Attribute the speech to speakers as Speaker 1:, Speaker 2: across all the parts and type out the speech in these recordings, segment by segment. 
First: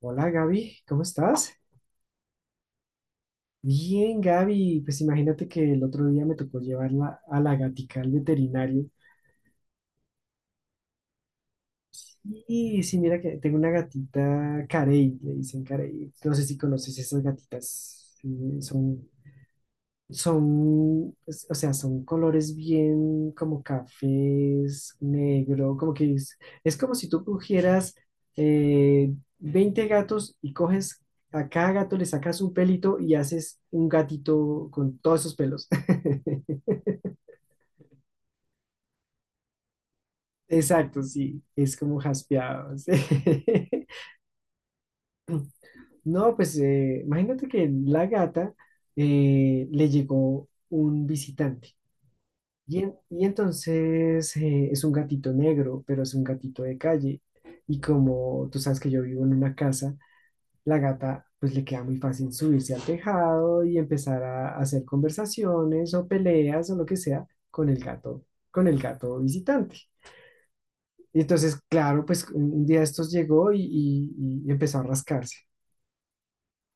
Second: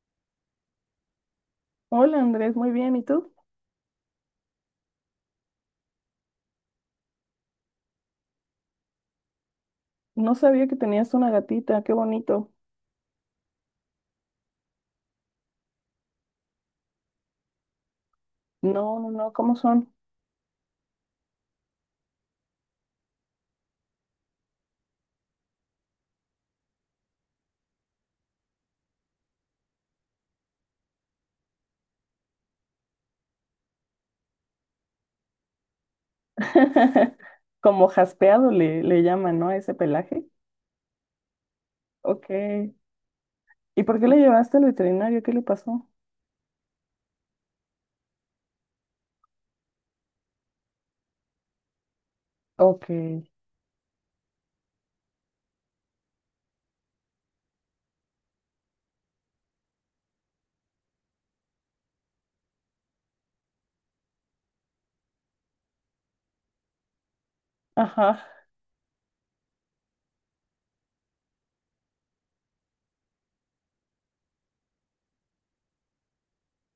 Speaker 1: Hola Gaby, ¿cómo estás?
Speaker 2: Hola Andrés, muy bien. ¿Y tú?
Speaker 1: Bien, Gaby, pues imagínate que el otro día me tocó llevarla a la gatica al veterinario.
Speaker 2: No sabía que tenías una gatita, qué bonito.
Speaker 1: Y sí, mira que tengo una gatita Carey, le dicen Carey. No sé si conoces esas gatitas, sí,
Speaker 2: No,
Speaker 1: son.
Speaker 2: no, no, ¿cómo son?
Speaker 1: Son, son colores bien como cafés, negro, como que es como si tú cogieras eh, 20 gatos y coges a cada gato le sacas un pelito y haces un gatito con todos esos pelos.
Speaker 2: Como jaspeado le llaman, ¿no? A ese pelaje.
Speaker 1: Exacto, sí, es como
Speaker 2: Ok.
Speaker 1: jaspeado, sí.
Speaker 2: ¿Y por qué le llevaste al veterinario? ¿Qué le pasó?
Speaker 1: No, pues imagínate que la gata le llegó un visitante.
Speaker 2: Ok.
Speaker 1: Y entonces es un gatito negro, pero es un gatito de calle. Y como tú sabes que yo vivo en una casa, la gata pues le queda muy fácil subirse al tejado y empezar a hacer conversaciones o peleas o lo que sea
Speaker 2: Ajá.
Speaker 1: con el gato visitante. Y entonces, claro, pues un día estos llegó y empezó a rascarse.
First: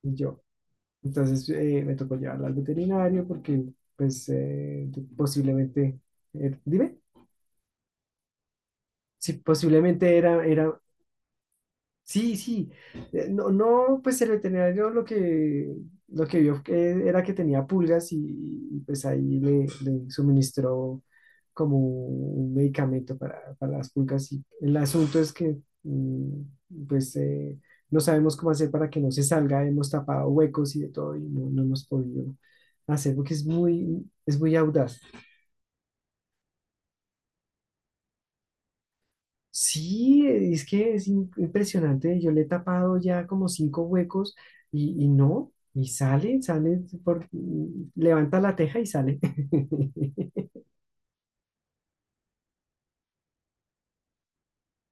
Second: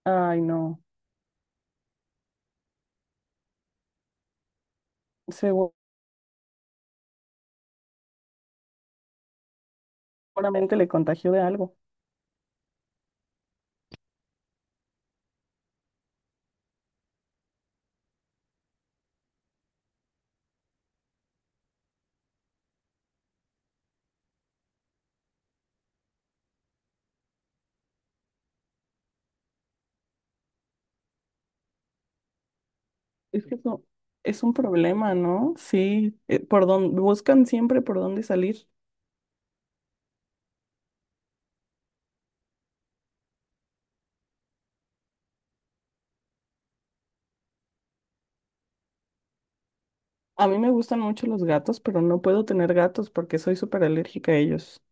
Speaker 1: Y yo,
Speaker 2: Ay, no.
Speaker 1: entonces me tocó llevarla al veterinario porque pues
Speaker 2: Seguramente
Speaker 1: posiblemente, dime. Sí, posiblemente era,
Speaker 2: le contagió de algo.
Speaker 1: sí, sí, no, no, pues el veterinario lo que vio que era que tenía pulgas, y pues ahí le, le suministró como un medicamento para las pulgas. Y el asunto es que pues no sabemos cómo hacer para que no se salga, hemos tapado huecos y de todo, y no, no hemos podido hacer porque
Speaker 2: Es que eso
Speaker 1: es
Speaker 2: es un
Speaker 1: muy audaz.
Speaker 2: problema, ¿no? Sí. Por dónde, buscan siempre por dónde salir.
Speaker 1: Sí, es que es impresionante. Yo le he tapado ya como cinco huecos y no, y sale, por, levanta la teja y sale.
Speaker 2: A mí me gustan mucho los gatos, pero no puedo tener gatos porque soy súper alérgica a ellos.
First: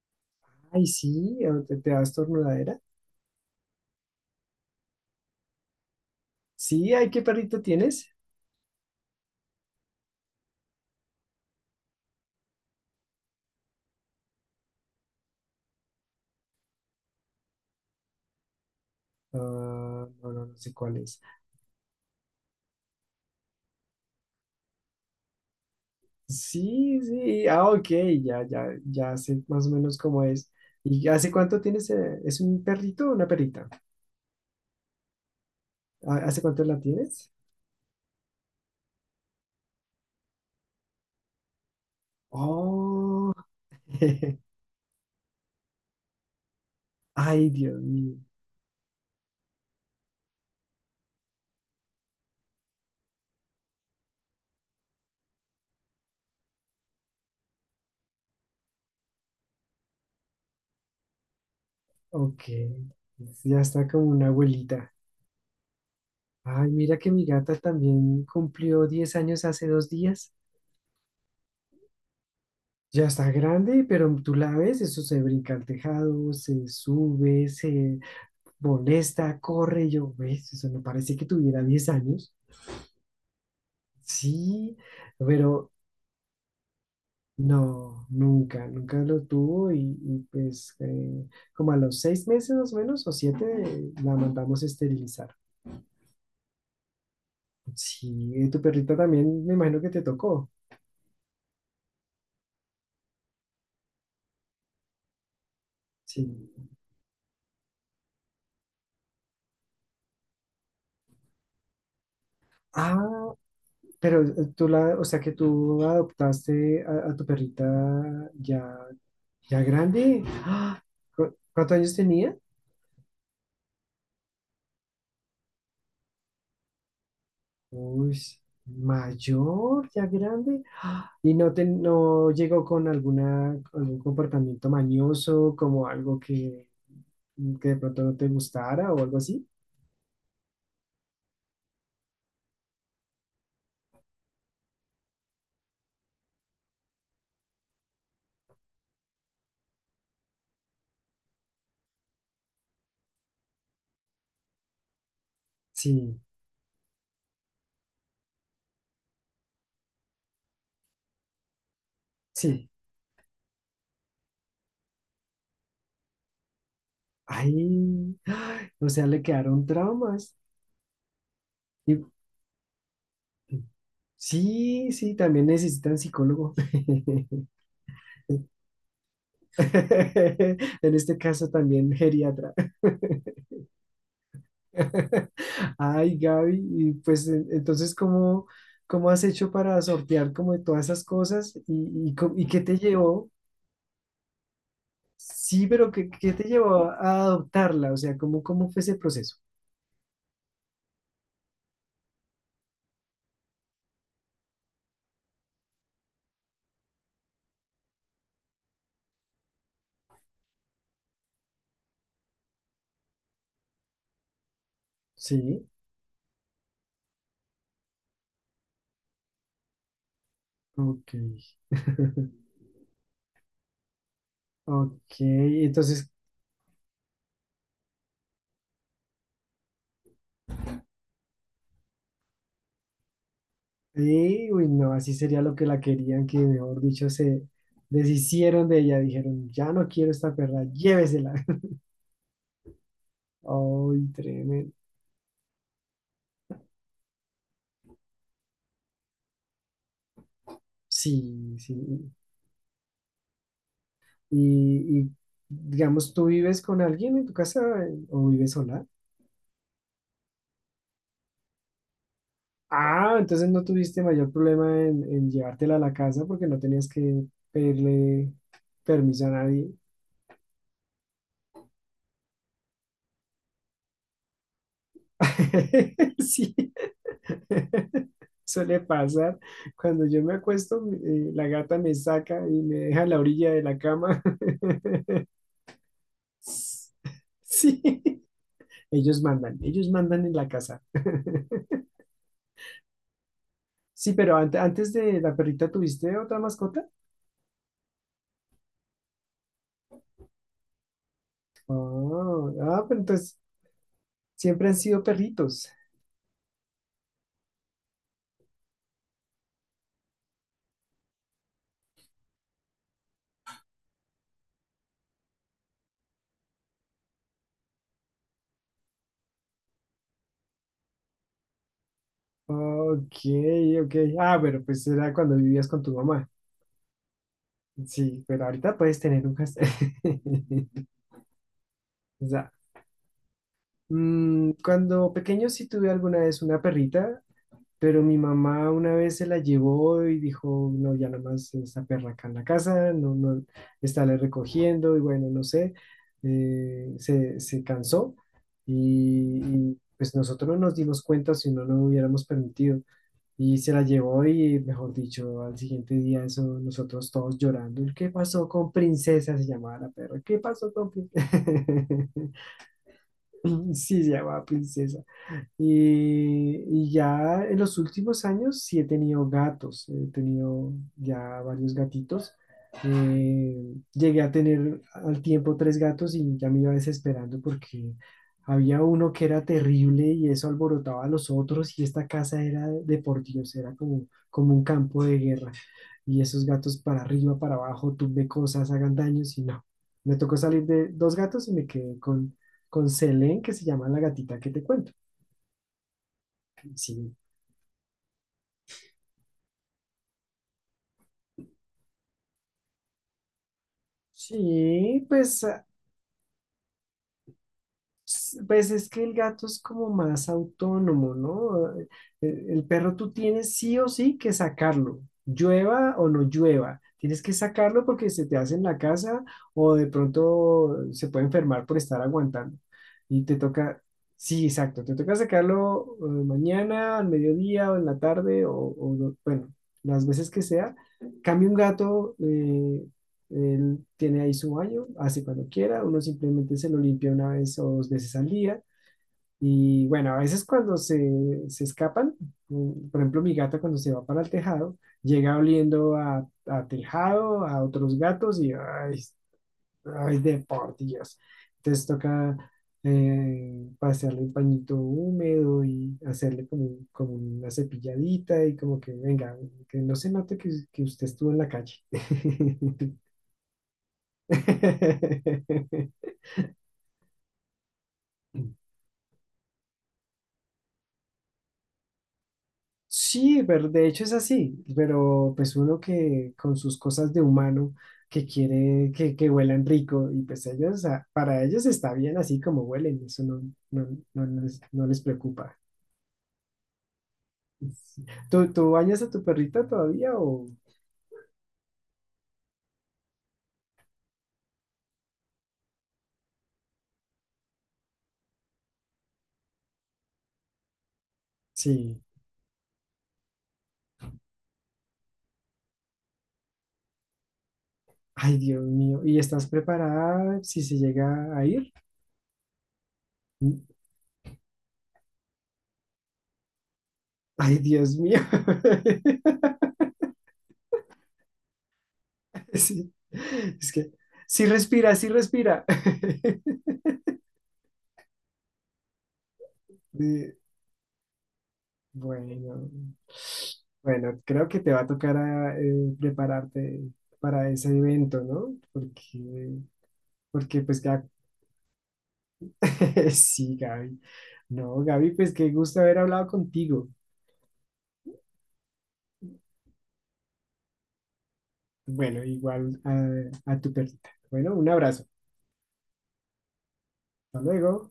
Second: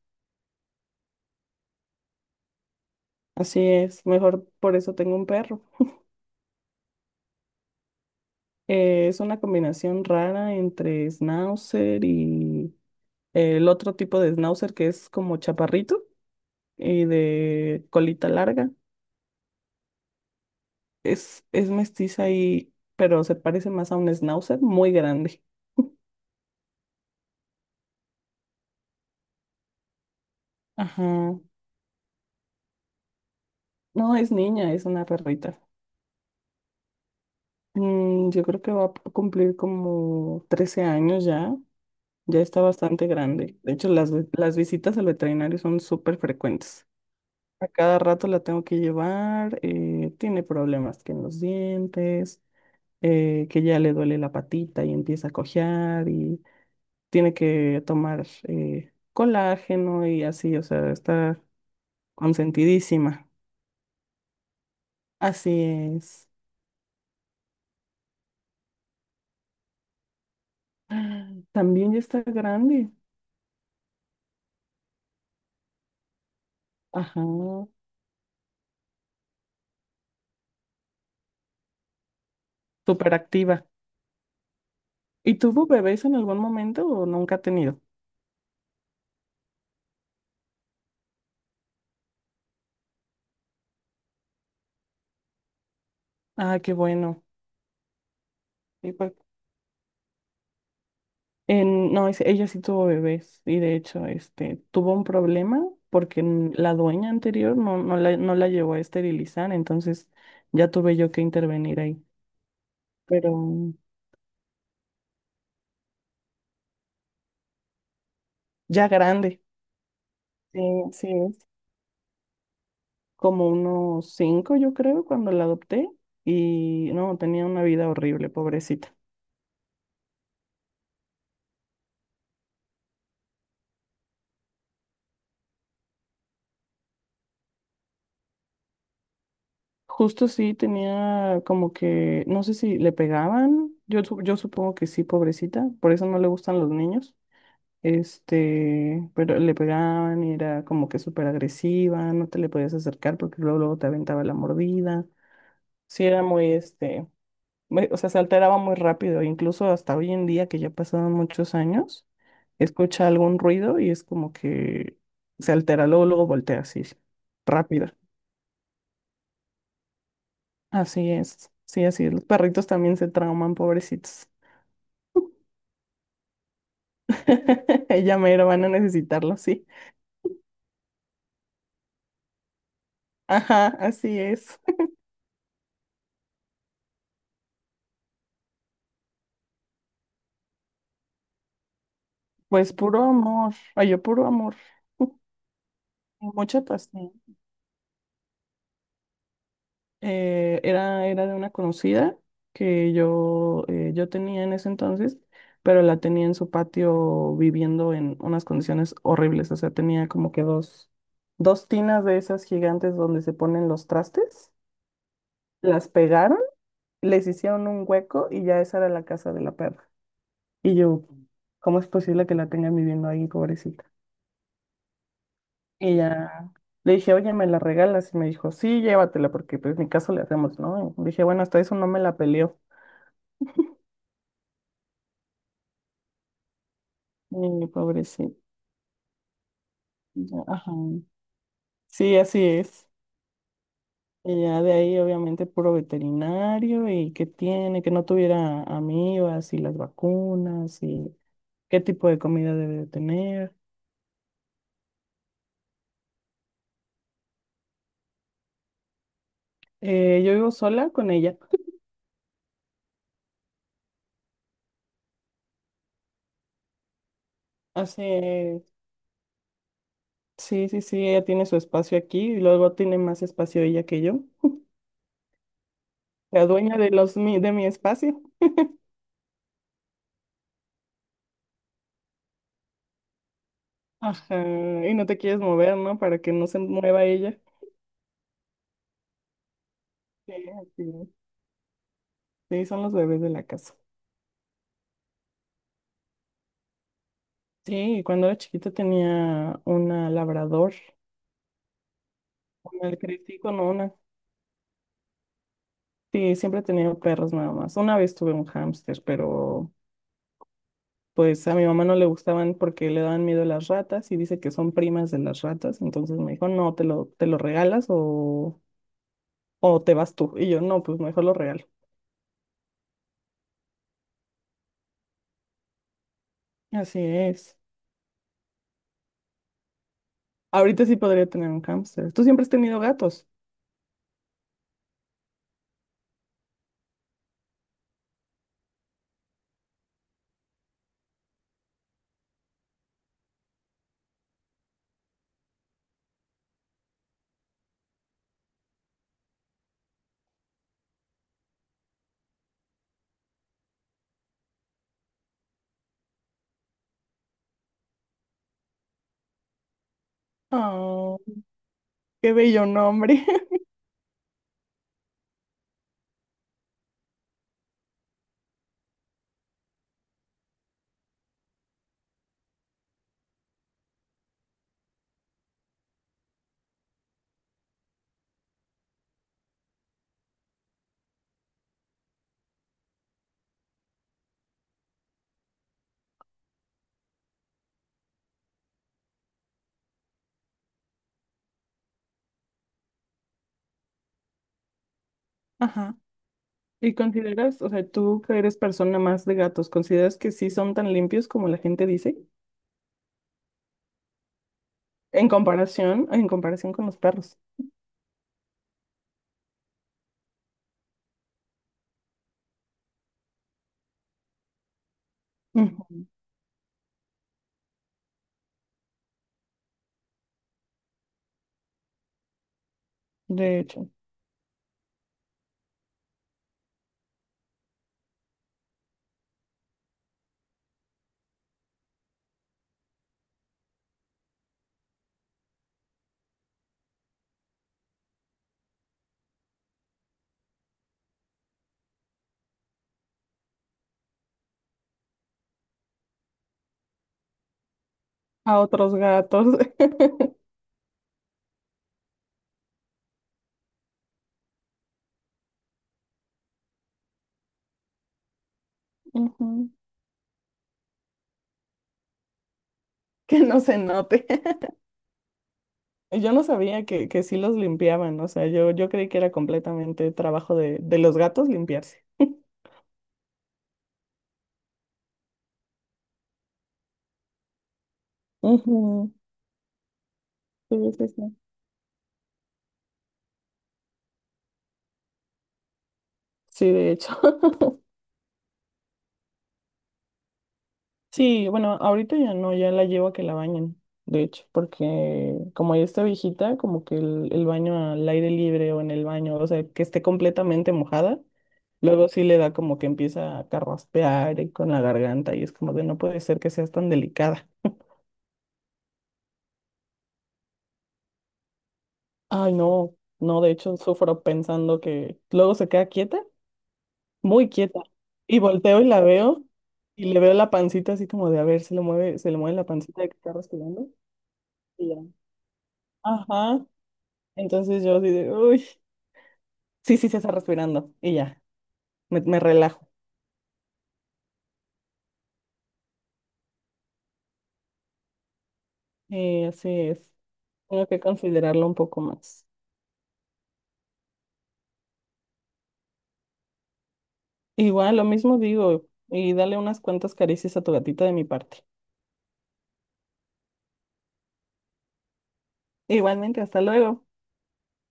Speaker 1: Ay, sí, o te da estornudadera.
Speaker 2: Así es, mejor por eso tengo un perro.
Speaker 1: Sí, ay, ¿qué perrito tienes?
Speaker 2: Es una combinación rara entre schnauzer y el otro tipo de schnauzer que es como chaparrito y de colita larga.
Speaker 1: Ah, no, no, no sé cuál es.
Speaker 2: Es mestiza y, pero se parece más a un schnauzer muy grande.
Speaker 1: Sí, sí, ah, ok, ya, ya, ya sé más o menos cómo es. ¿Y hace
Speaker 2: Ajá.
Speaker 1: cuánto tienes? ¿Es un perrito o una perrita?
Speaker 2: No, es niña, es una perrita.
Speaker 1: Ah, ¿hace cuánto la tienes?
Speaker 2: Yo creo que va a cumplir como 13 años ya. Ya está bastante
Speaker 1: Oh,
Speaker 2: grande. De hecho, las visitas al veterinario son súper frecuentes.
Speaker 1: ay,
Speaker 2: A
Speaker 1: Dios
Speaker 2: cada
Speaker 1: mío.
Speaker 2: rato la tengo que llevar, tiene problemas que en los dientes, que ya le duele la patita y empieza a cojear y tiene que tomar colágeno y así, o sea, está
Speaker 1: Ok,
Speaker 2: consentidísima.
Speaker 1: ya está como una abuelita.
Speaker 2: Así es.
Speaker 1: Ay, mira que mi gata también cumplió 10 años hace 2 días.
Speaker 2: También ya está grande.
Speaker 1: Ya está grande, pero tú la ves, eso se brinca al tejado, se
Speaker 2: Ajá,
Speaker 1: sube, se molesta, corre. Y yo, ves, eso no parece que tuviera 10 años.
Speaker 2: súper activa.
Speaker 1: Sí,
Speaker 2: ¿Y tuvo
Speaker 1: pero
Speaker 2: bebés en algún momento o nunca ha tenido?
Speaker 1: no, nunca, nunca lo tuvo, y pues como a los 6 meses más o menos o 7 la mandamos a esterilizar.
Speaker 2: Ah, qué bueno.
Speaker 1: Sí, ¿tu
Speaker 2: ¿Y
Speaker 1: perrita
Speaker 2: por-
Speaker 1: también, me imagino, que te tocó?
Speaker 2: no, ella sí tuvo bebés y de hecho tuvo un problema porque
Speaker 1: Sí.
Speaker 2: la dueña anterior no, no la llevó a esterilizar, entonces ya tuve yo que intervenir ahí. Pero
Speaker 1: Ah, pero tú la, o sea que tú adoptaste a tu perrita ya,
Speaker 2: ya grande,
Speaker 1: ya grande.
Speaker 2: sí,
Speaker 1: ¡Ah!
Speaker 2: sí es.
Speaker 1: Cuántos años tenía?
Speaker 2: Como unos cinco, yo creo, cuando la adopté y no, tenía una vida
Speaker 1: Uy,
Speaker 2: horrible, pobrecita.
Speaker 1: mayor, ya grande. ¡Ah! Y no te, no llegó con alguna, algún comportamiento mañoso, como algo que de pronto no te gustara o algo así.
Speaker 2: Justo sí tenía como que, no sé si le pegaban, yo supongo que sí, pobrecita, por eso no le gustan los niños. Pero le pegaban y era como que súper agresiva, no te le podías acercar porque luego, luego te aventaba la mordida. Sí,
Speaker 1: Sí,
Speaker 2: era o sea, se alteraba muy rápido. Incluso hasta hoy en día, que ya pasaron muchos años,
Speaker 1: sí.
Speaker 2: escucha algún ruido y es como que se altera, luego, luego voltea así, rápido.
Speaker 1: Ay, ¡ay! O sea, le quedaron traumas.
Speaker 2: Así es, sí,
Speaker 1: Y-
Speaker 2: así es. Los perritos también se trauman, pobrecitos.
Speaker 1: sí, sí, también necesitan psicólogo.
Speaker 2: Ella mero van a necesitarlo, sí.
Speaker 1: En este caso también geriatra.
Speaker 2: Ajá, así es.
Speaker 1: Ay, Gaby, y pues entonces, ¿cómo, cómo has hecho para sortear como de todas esas cosas? Y, y, ¿y qué
Speaker 2: Pues
Speaker 1: te
Speaker 2: puro
Speaker 1: llevó?
Speaker 2: amor, ay, yo puro amor,
Speaker 1: Sí, pero ¿qué, qué te
Speaker 2: mucha
Speaker 1: llevó
Speaker 2: pasión.
Speaker 1: a adoptarla? O sea, ¿cómo, cómo fue ese proceso?
Speaker 2: Era de una conocida que yo tenía en ese entonces, pero la tenía en su patio viviendo en unas condiciones horribles, o sea, tenía como que dos tinas de esas gigantes donde se ponen los trastes,
Speaker 1: Sí,
Speaker 2: las pegaron, les hicieron un hueco y ya esa era la casa de la perra. Y yo,
Speaker 1: ok.
Speaker 2: ¿cómo es posible que la tengan viviendo ahí, pobrecita?
Speaker 1: Ok,
Speaker 2: Y
Speaker 1: entonces,
Speaker 2: ya le dije, oye, ¿me la regalas? Y me dijo, sí, llévatela, porque pues mi caso le hacemos, ¿no? Y dije, bueno, hasta eso no me la peleó.
Speaker 1: uy, no, así sería lo que la querían, que mejor dicho, se
Speaker 2: Y pobrecito.
Speaker 1: deshicieron de ella, dijeron, ya no quiero
Speaker 2: Y
Speaker 1: esta
Speaker 2: ya,
Speaker 1: perra,
Speaker 2: ajá.
Speaker 1: llévesela.
Speaker 2: Sí, así es.
Speaker 1: Ay,
Speaker 2: Y ya
Speaker 1: tremendo.
Speaker 2: de ahí, obviamente, puro veterinario y qué tiene, que no tuviera amibas y las vacunas y
Speaker 1: Sí,
Speaker 2: qué tipo
Speaker 1: sí.
Speaker 2: de comida debe de tener.
Speaker 1: Y, digamos, ¿tú vives con alguien en tu casa, o vives sola?
Speaker 2: Yo vivo sola con ella.
Speaker 1: Ah, entonces no tuviste mayor problema en llevártela a la casa, porque no tenías que pedirle
Speaker 2: Hace,
Speaker 1: permiso a nadie.
Speaker 2: sí, sí, sí, ella tiene su espacio aquí y luego tiene más espacio ella que yo. La
Speaker 1: Sí,
Speaker 2: dueña de de mi espacio.
Speaker 1: suele pasar. Cuando yo me acuesto, la gata me saca y me deja a la orilla de la cama.
Speaker 2: Ajá, y no te quieres mover, ¿no? Para que no se mueva ella.
Speaker 1: Sí, ellos mandan en
Speaker 2: Sí,
Speaker 1: la casa.
Speaker 2: así. Sí, son los bebés de la casa.
Speaker 1: Sí, pero antes de la perrita, ¿tuviste otra mascota?
Speaker 2: Sí, y cuando era chiquita tenía una labrador,
Speaker 1: Ah, ah,
Speaker 2: una
Speaker 1: pero
Speaker 2: crecí
Speaker 1: entonces
Speaker 2: con una.
Speaker 1: siempre han sido perritos.
Speaker 2: Sí, siempre he tenido perros nada más. Una vez tuve un hámster, pero pues a mi mamá no le gustaban porque le daban miedo las ratas y dice que son primas de las ratas. Entonces me dijo, no, te lo regalas o te vas tú. Y yo, no, pues mejor lo regalo.
Speaker 1: Ok, ok. Ah, bueno, pues era cuando vivías con tu mamá.
Speaker 2: Así es.
Speaker 1: Sí, pero ahorita puedes tener un hashtag.
Speaker 2: Ahorita sí podría tener un hámster. ¿Tú
Speaker 1: O
Speaker 2: siempre has
Speaker 1: sea,
Speaker 2: tenido gatos?
Speaker 1: cuando pequeño sí tuve alguna vez una perrita. Pero mi mamá una vez se la llevó y dijo, no, ya nada más esta perra acá en la casa, no, no, está le recogiendo y bueno, no sé, se, se cansó y, y, pues nosotros no nos dimos cuenta, si no, no lo hubiéramos permitido, y se la llevó. Y mejor dicho, al siguiente día eso nosotros todos llorando, ¿qué pasó con Princesa? Se llamaba la perra, ¿qué pasó con Princesa?
Speaker 2: Oh, qué bello nombre.
Speaker 1: Sí, se llamaba Princesa. Y ya en los últimos años sí he tenido gatos, he tenido ya varios gatitos. Llegué a tener al tiempo tres gatos y ya me iba desesperando porque había uno que era terrible y eso alborotaba a los otros, y esta casa era de por Dios, era como, como un campo de guerra. Y esos gatos para arriba, para abajo, tumbe cosas, hagan daños y no. Me tocó salir de dos gatos y me quedé con Selene, que se llama la gatita que te cuento.
Speaker 2: Ajá. ¿Y
Speaker 1: Sí,
Speaker 2: consideras, o sea, tú que eres persona más de gatos, consideras que sí son tan limpios como la gente dice?
Speaker 1: sí, pues, ah,
Speaker 2: En comparación con los perros.
Speaker 1: pues es que el gato es como más autónomo, ¿no? El perro tú tienes sí o sí que sacarlo, llueva
Speaker 2: Ujú,
Speaker 1: o no llueva. Tienes que sacarlo porque se te hace en la casa, o de pronto se puede enfermar por estar aguantando. Y te
Speaker 2: de
Speaker 1: toca,
Speaker 2: hecho,
Speaker 1: sí, exacto, te toca sacarlo, mañana, al mediodía o en la tarde o, bueno, las veces que sea. Cambio un gato, él tiene ahí su baño, hace cuando quiera, uno simplemente se lo limpia una vez o dos veces al día. Y bueno, a veces cuando se escapan, por ejemplo, mi gata cuando se va para el tejado, llega oliendo a tejado, a otros gatos y
Speaker 2: a otros
Speaker 1: ay,
Speaker 2: gatos.
Speaker 1: ay, de por Dios. Entonces toca pasearle un pañito húmedo y hacerle como como una cepilladita, y como que venga,
Speaker 2: Ujú,
Speaker 1: que no se note que usted estuvo en la calle.
Speaker 2: que no se note. Yo no sabía que sí los limpiaban, o sea, yo creí que era completamente trabajo de los gatos limpiarse.
Speaker 1: Sí, pero de hecho es así, pero pues uno que con sus cosas de humano, que quiere
Speaker 2: Ujú,
Speaker 1: que huelan rico, y pues
Speaker 2: sí,
Speaker 1: ellos, ah,
Speaker 2: sí, sí.
Speaker 1: para ellos está bien así como huelen, eso no, no, no les, no les preocupa.
Speaker 2: Sí, de hecho.
Speaker 1: ¿Tú, tú bañas a tu perrita todavía o...?
Speaker 2: Sí, bueno, ahorita ya no, ya la llevo a que la bañen, de hecho, porque como ya está viejita, como que el baño al aire libre o en el baño, o sea, que esté completamente mojada,
Speaker 1: Sí.
Speaker 2: luego sí le da como que empieza a carraspear y con la garganta y es como de no puede ser que seas tan delicada.
Speaker 1: Ay, Dios mío. ¿Y estás preparada si se llega a ir?
Speaker 2: Ay, no, no, de hecho sufro pensando que luego se queda quieta, muy
Speaker 1: Ay,
Speaker 2: quieta,
Speaker 1: Dios mío.
Speaker 2: y volteo y la veo y le veo la pancita así como de a ver, se le mueve la
Speaker 1: Sí.
Speaker 2: pancita de que está
Speaker 1: Es
Speaker 2: respirando
Speaker 1: que sí
Speaker 2: y
Speaker 1: respira,
Speaker 2: ya.
Speaker 1: sí respira.
Speaker 2: Ajá, entonces yo así de, uy, sí, sí se está respirando y ya, me
Speaker 1: Bueno,
Speaker 2: relajo.
Speaker 1: bueno, creo que te va a tocar a, prepararte para ese evento, ¿no?
Speaker 2: Y
Speaker 1: Porque,
Speaker 2: así es,
Speaker 1: porque pues
Speaker 2: tengo que
Speaker 1: ya,
Speaker 2: considerarlo un poco más.
Speaker 1: sí, Gaby. No, Gaby, pues qué gusto haber hablado contigo.
Speaker 2: Igual, lo mismo digo, y dale unas cuantas caricias a tu gatita de mi parte.
Speaker 1: Bueno, igual a tu perrita. Bueno, un abrazo.
Speaker 2: Igualmente, hasta luego.
Speaker 1: Hasta luego.